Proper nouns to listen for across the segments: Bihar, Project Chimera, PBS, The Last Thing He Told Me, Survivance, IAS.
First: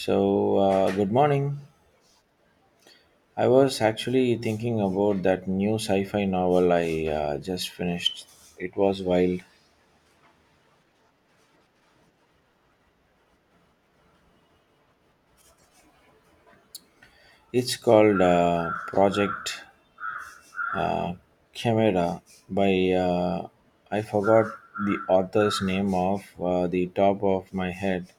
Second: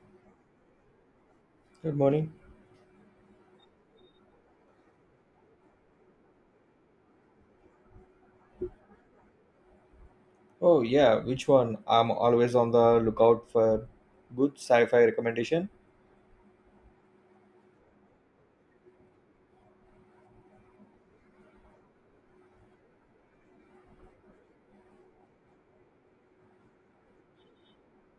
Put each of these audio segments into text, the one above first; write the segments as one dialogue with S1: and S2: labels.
S1: So good morning.
S2: Good morning.
S1: I was actually thinking about that new sci fi novel I just finished. It was wild.
S2: Oh yeah, which one? I'm always on the lookout for good sci-fi recommendation.
S1: It's called Project uh, Chimera by, I forgot the author's name of the top of my head,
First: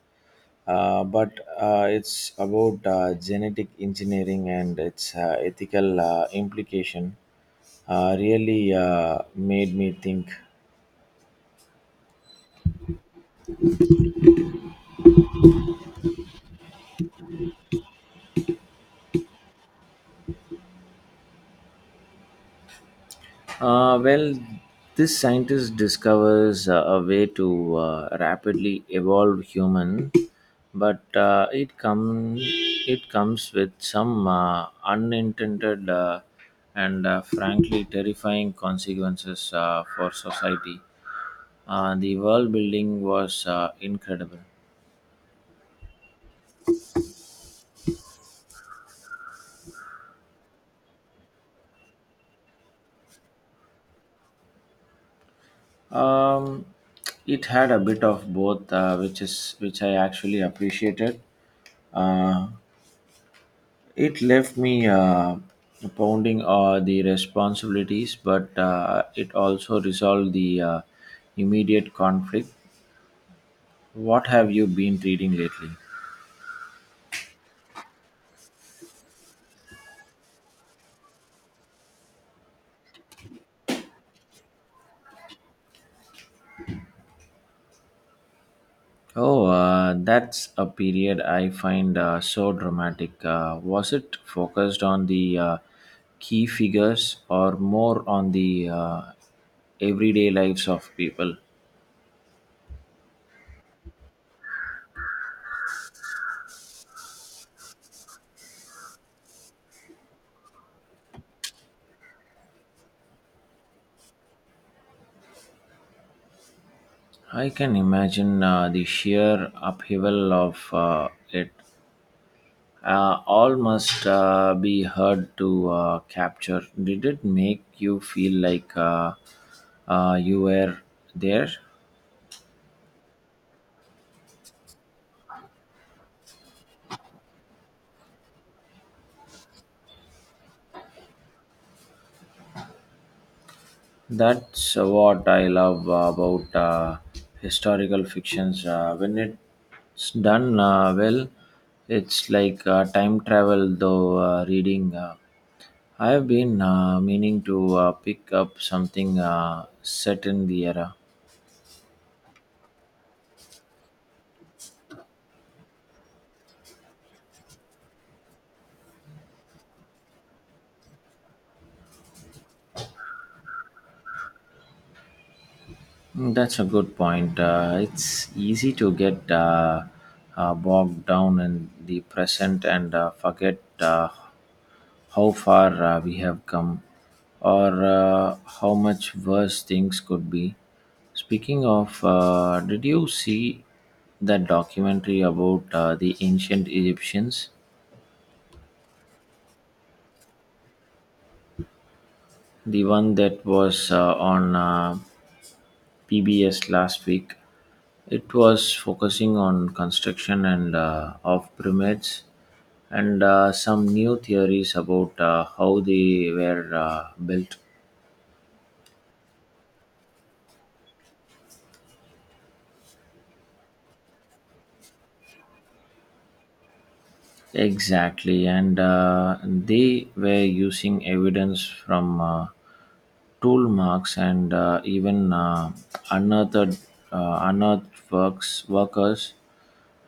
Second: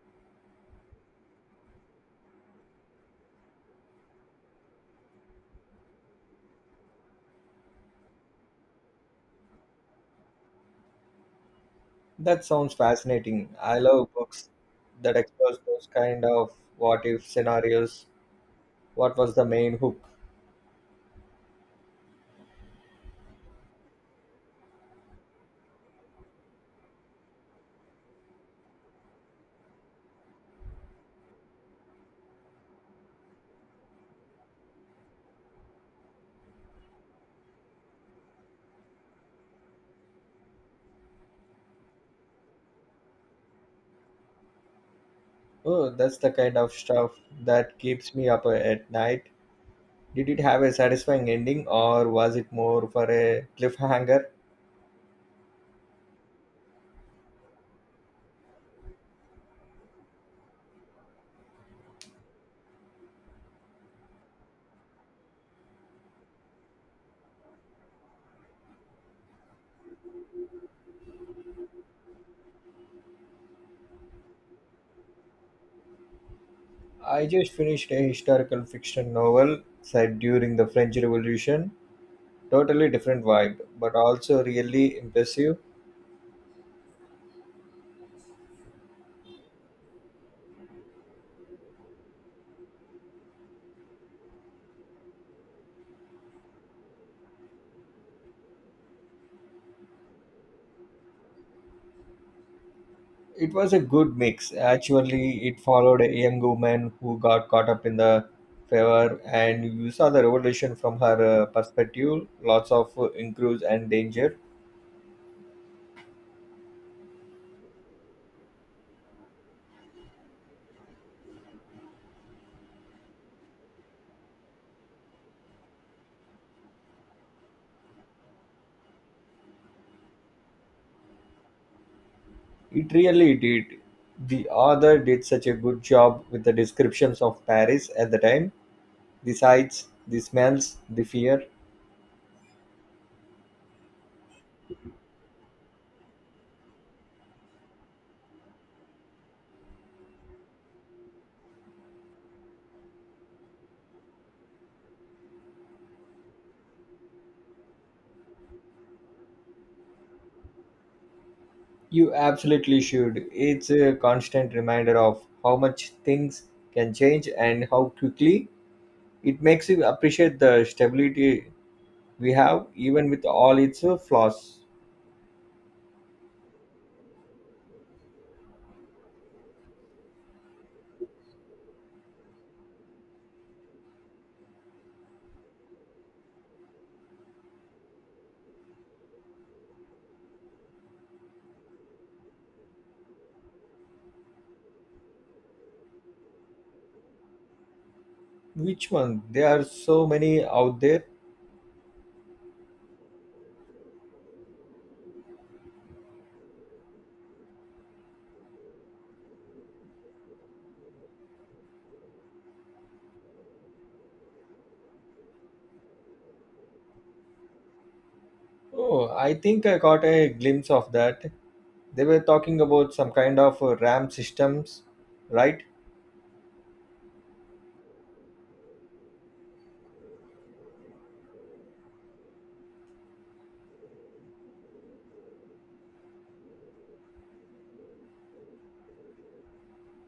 S1: but it's about genetic engineering and its ethical implication. Really made me think.
S2: That sounds fascinating. I love books that explore those kind of what if scenarios. What was the main hook?
S1: Well, this scientist discovers a way to rapidly evolve human, but it comes with some unintended and frankly terrifying consequences for society. The world building was incredible.
S2: Oh, that's the kind of stuff that keeps me up at night. Did it have a satisfying ending or was it more for a cliffhanger?
S1: Um, it had a bit of both, which I actually appreciated. Uh, It left me pounding the responsibilities, but it also resolved the immediate conflict. What have you been reading lately?
S2: I just finished a historical fiction novel set during the French Revolution, totally different vibe, but also really impressive.
S1: Oh, that's a period I find so dramatic. Was it focused on the key figures or more on the everyday lives of people?
S2: It was a good mix, actually. It followed a young woman who got caught up in the fever, and you saw the revolution from her perspective. Lots of increase and danger.
S1: I can imagine the sheer upheaval of it. All must be heard to capture. Did it make you feel like you were there?
S2: It really did. The author did such a good job with the descriptions of Paris at the time, the sights, the smells, the fear.
S1: That's what I love about historical fictions. When it's done well, it's like time travel, though, reading. I have been meaning to pick up something set in the era.
S2: You absolutely should. It's a constant reminder of how much things can change and how quickly. It makes you appreciate the stability we have, even with all its flaws.
S1: Mm, that's a good point. It's easy to get bogged down in the present and forget how far we have come or how much worse things could be. Speaking of, did you see that documentary about the ancient Egyptians?
S2: Which one? There are so many out there.
S1: The one that was on, PBS last week. It was focusing on construction and of pyramids and some new theories about how they were built.
S2: Oh, I think I got a glimpse of that. They were talking about some kind of RAM systems, right?
S1: Exactly, and they were using evidence from tool marks and even unearthed, unearthed workers,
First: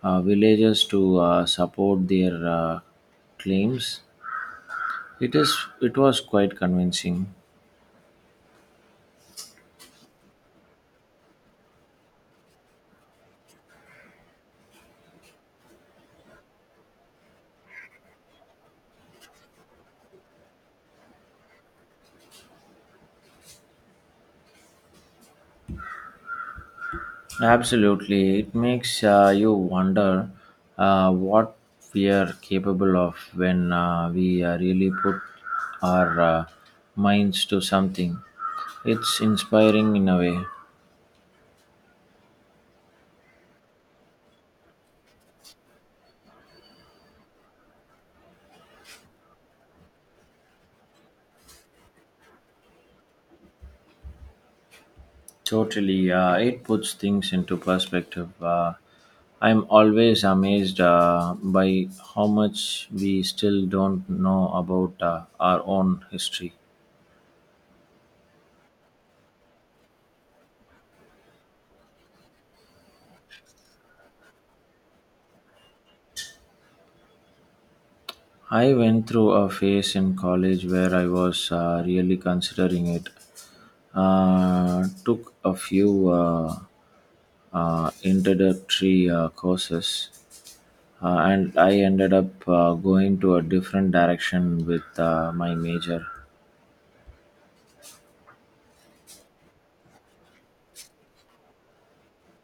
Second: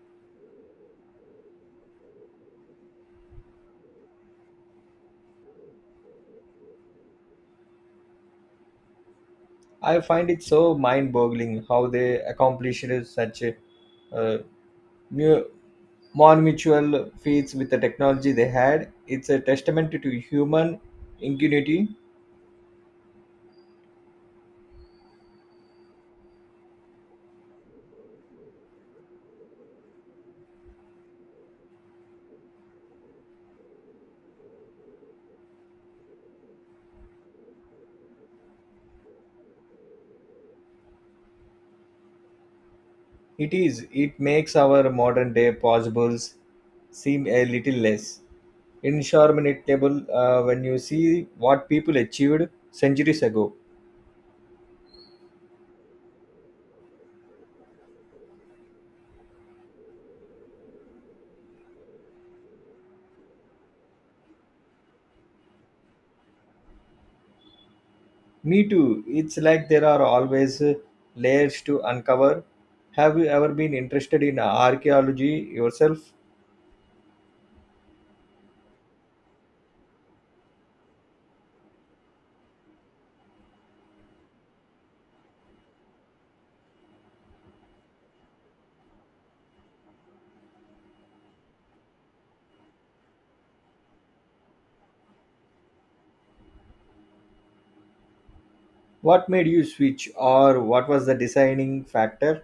S1: villagers to support their claims. It is. It was quite convincing.
S2: I find it so mind-boggling how they accomplished such a uh, mu- more mutual feats with the technology they had. It's a testament to human ingenuity.
S1: Absolutely, it makes you wonder what we are capable of when we really put our minds to something. It's inspiring in a way.
S2: It is. It makes our modern day possibles seem a little less insurmountable when you see what people achieved centuries ago.
S1: Totally, it puts things into perspective. I'm always amazed by how much we still don't know about our own history.
S2: Me too. It's like there are always layers to uncover. Have you ever been interested in archaeology yourself?
S1: I went through a phase in college where I was really considering it. Took a few introductory courses, and I ended up going to a different direction with my major.
S2: What made you switch, or what was the deciding factor?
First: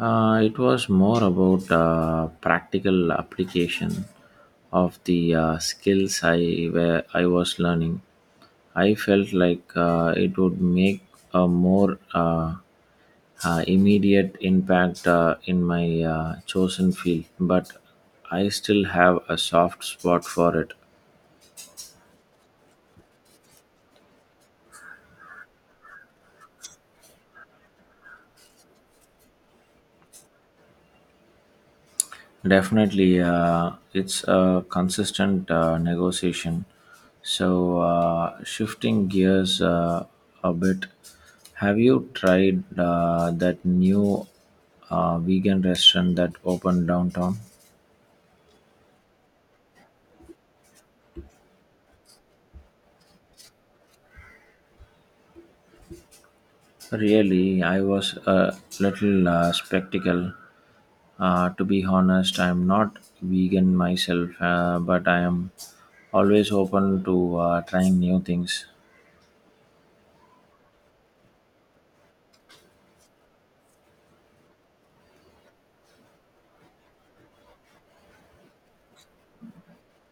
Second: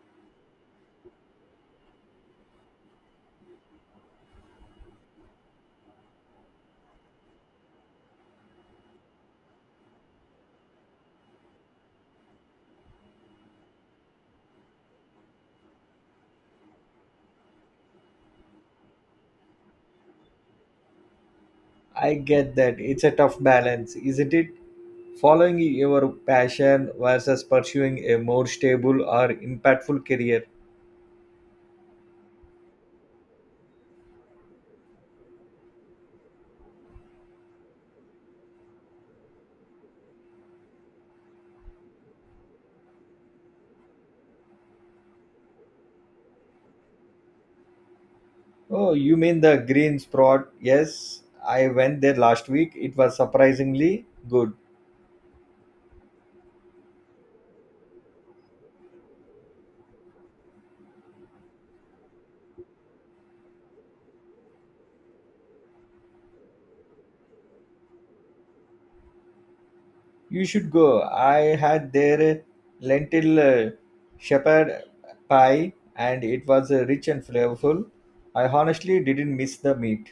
S1: It was more about practical application of the skills I was learning. I felt like it would make a more immediate impact in my chosen field, but I still have a soft spot for it.
S2: I get that. It's a tough balance, isn't it? Following your passion versus pursuing a more stable or impactful career.
S1: Definitely, it's a consistent negotiation. So, shifting gears a bit, have you tried that new vegan restaurant that opened downtown?
S2: Oh, you mean the Green Spot? Yes, I went there last week. It was surprisingly good.
S1: Really, I was a little skeptical. To be honest, I'm not vegan myself, but I am always open to trying new things.
S2: You should go. I had their lentil shepherd pie, and it was rich and flavorful. I honestly didn't miss the meat.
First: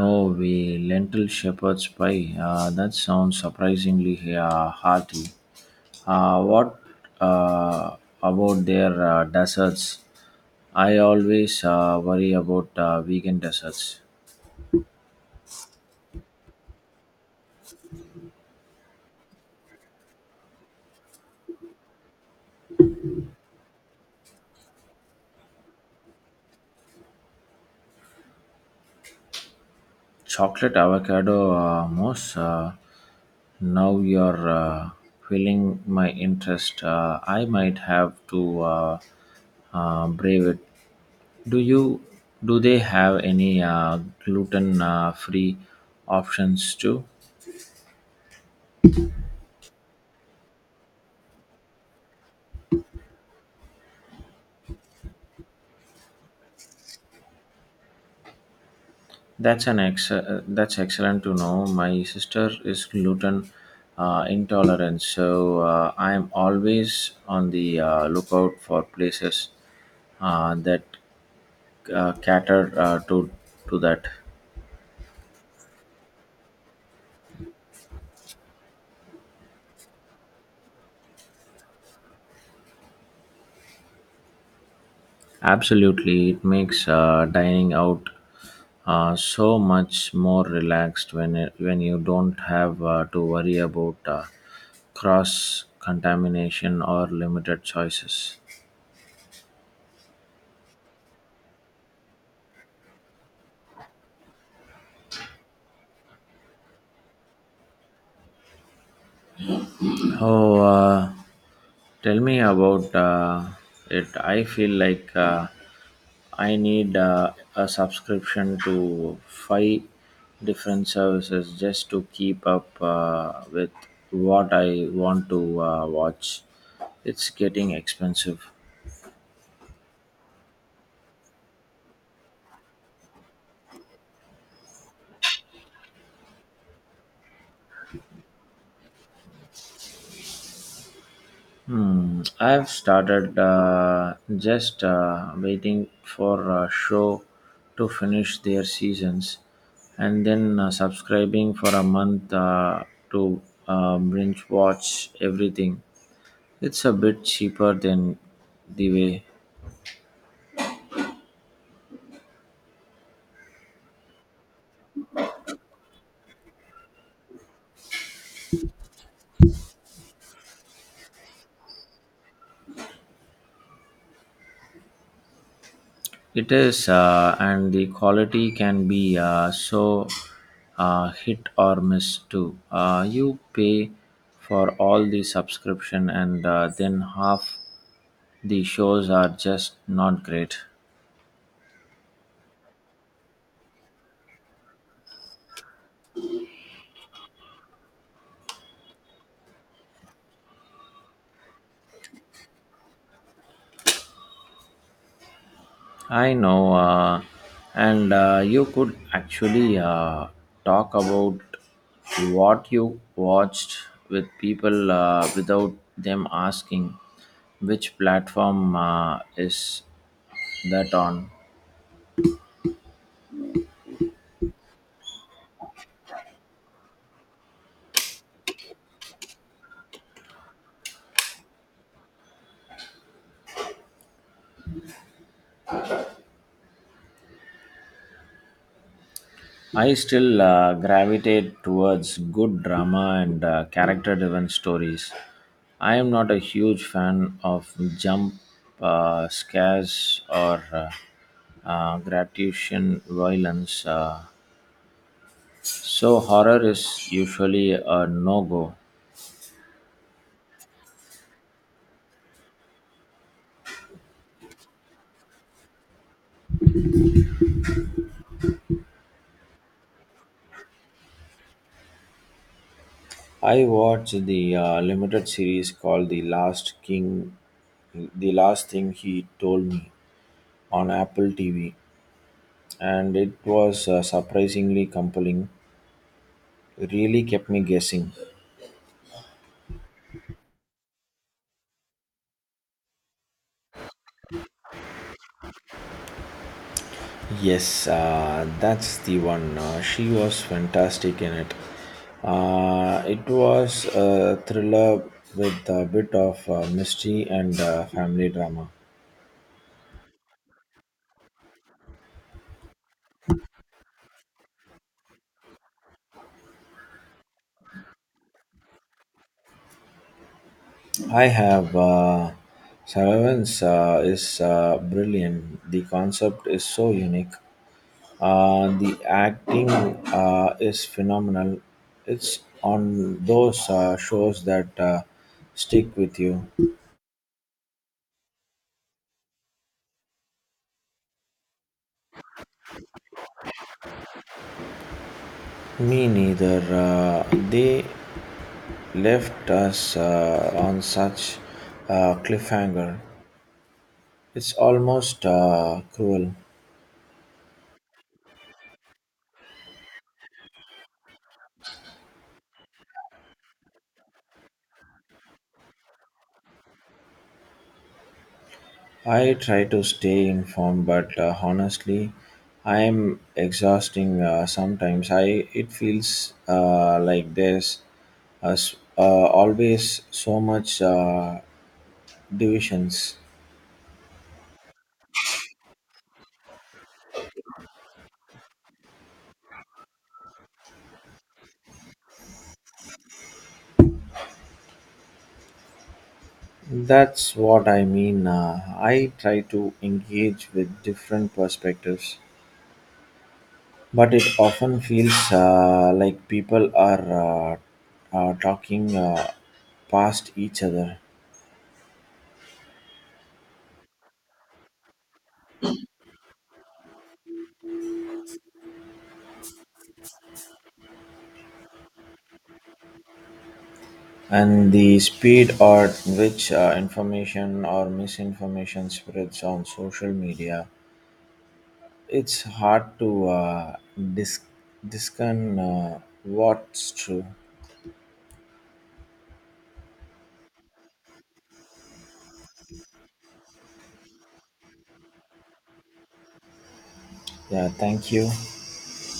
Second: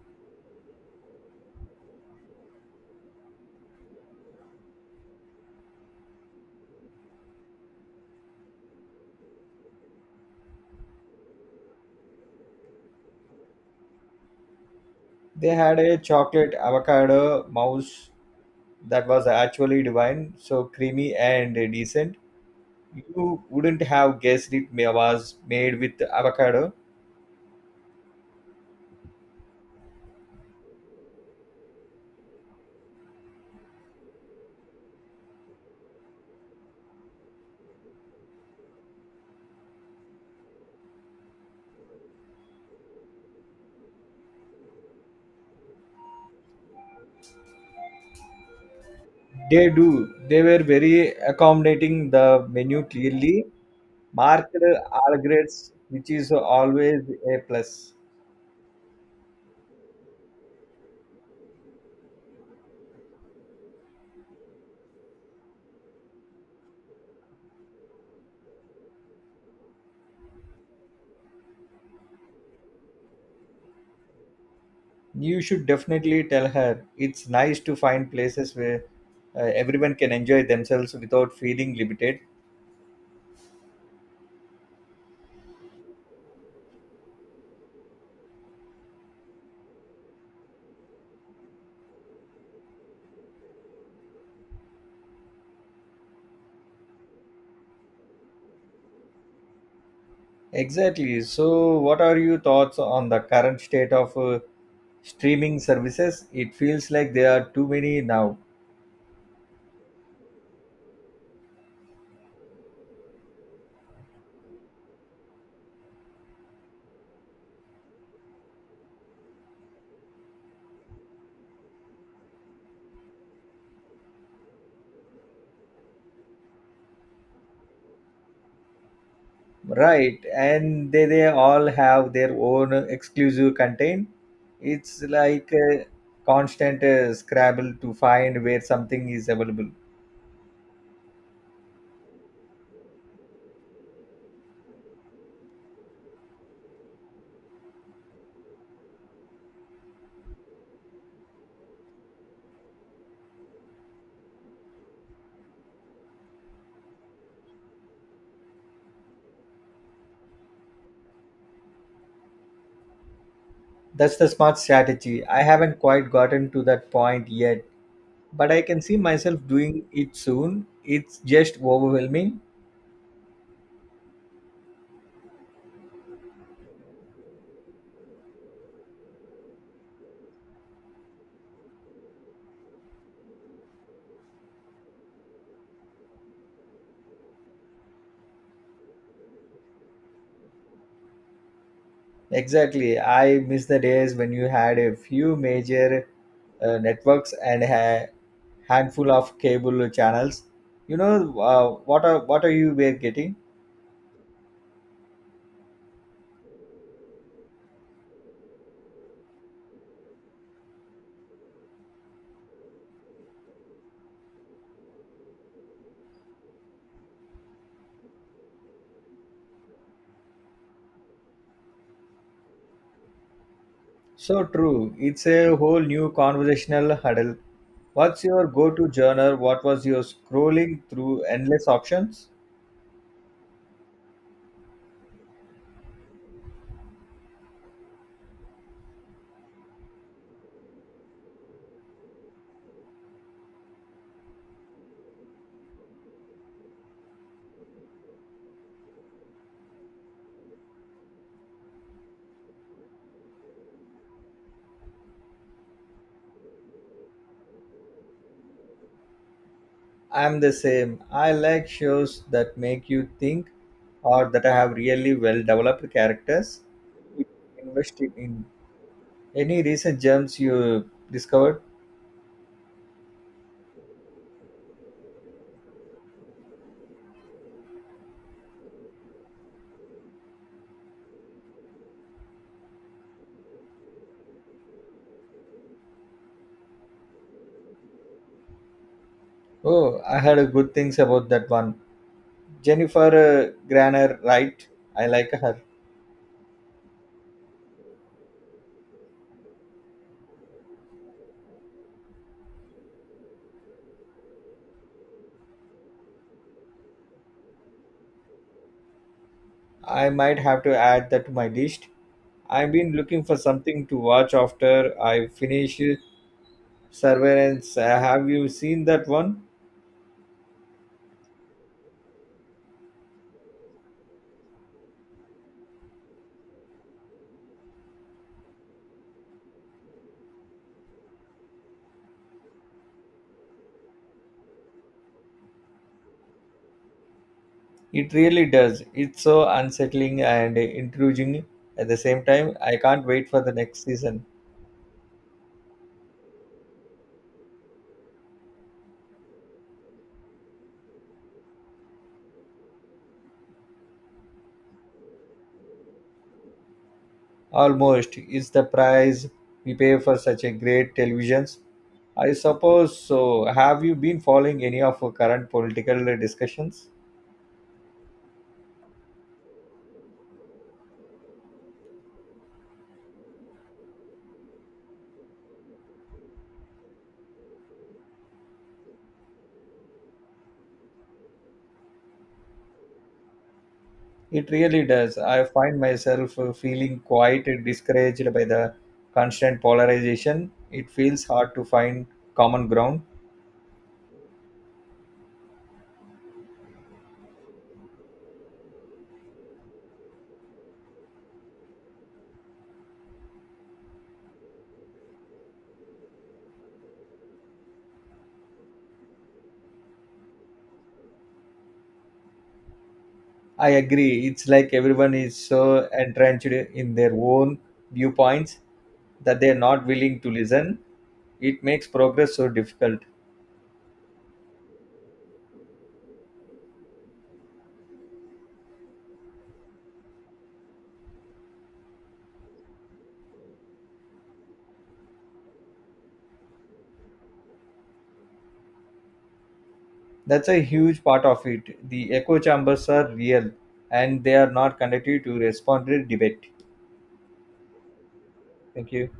S1: No way, lentil shepherd's pie. That sounds surprisingly hearty. What uh, about their desserts? I always worry about vegan desserts.
S2: They had a chocolate avocado mouse that was actually divine, so creamy and decent. You wouldn't have guessed was made with avocado.
S1: Chocolate avocado mousse. Now you're filling my interest. I might have to brave it. Do you do they have any gluten free options too?
S2: They do. They were very accommodating. The menu clearly marked regrets, which is always a plus.
S1: That's excellent to know. My sister is gluten intolerant, so I'm always on the lookout for places that cater to that.
S2: You should definitely tell her. It's nice to find places where everyone can enjoy themselves without feeling limited.
S1: Absolutely, it makes dining out so much more relaxed when you don't have to worry about cross contamination or limited choices.
S2: Exactly. So, what are your thoughts on the current state of streaming services? It feels like there are too many now.
S1: Oh, tell me about it. I feel like I need a subscription to five different services just to keep up with what I want to watch. It's getting expensive.
S2: Right, and they all have their own exclusive content. It's like a constant scrabble to find where something is available.
S1: Hmm, I've started just waiting for a show to finish their seasons and then subscribing for a month to binge watch everything. It's a bit cheaper than the way
S2: That's the smart strategy. I haven't quite gotten to that point yet, but I can see myself doing it soon. It's just overwhelming.
S1: it is, and the quality can be so hit or miss too. You pay for all the subscription and then half the shows are just not great.
S2: Exactly. I miss the days when you had a few major networks and a handful of cable channels. You know what are you were getting?
S1: I know, and you could actually talk about what you watched with people without them asking which platform is that on.
S2: So true. It's a whole new conversational huddle. What's your go-to genre? What was your scrolling through endless options?
S1: I still gravitate towards good drama and character driven stories. I am not a huge fan of jump scares or gratuitous violence, so horror is usually a no go.
S2: I'm the same. I like shows that make you think or that have really well developed characters. Invested in any recent gems you discovered?
S1: I watched the limited series called The Last Thing He Told Me on Apple TV, and it was surprisingly compelling. Really kept me guessing.
S2: Oh, I heard good things about that one. Jennifer Granner, right? I like her.
S1: Yes, that's the one. She was fantastic in it. It was a thriller with a bit of mystery and family drama.
S2: I might have to add that to my list. I've been looking for something to watch after I finish Surveillance. Have you seen that one?
S1: I have Survivance is brilliant. The concept is so unique. The acting is phenomenal. It's on those shows that stick with you.
S2: It really does. It's so unsettling and intriguing at the same time. I can't wait for the next season.
S1: Me neither. They left us on such a cliffhanger. It's almost cruel.
S2: Almost is the price we pay for such a great televisions. I suppose so. Have you been following any of our current political discussions?
S1: I try to stay informed, but honestly, I am exhausting sometimes. I it feels like there's as always so much divisions.
S2: It really does. I find myself feeling quite discouraged by the constant polarization. It feels hard to find common ground.
S1: That's what I mean, I try to engage with different perspectives but it often feels like people are talking past each other.
S2: I agree. It's like everyone is so entrenched in their own viewpoints that they're not willing to listen. It makes progress so difficult.
S1: And the speed at which information or misinformation spreads on social media, it's hard to dis- discern what's true.
S2: That's a huge part of it. The echo chambers are real and they are not conducive to responsible debate.
S1: Yeah, thank you.
S2: Thank you.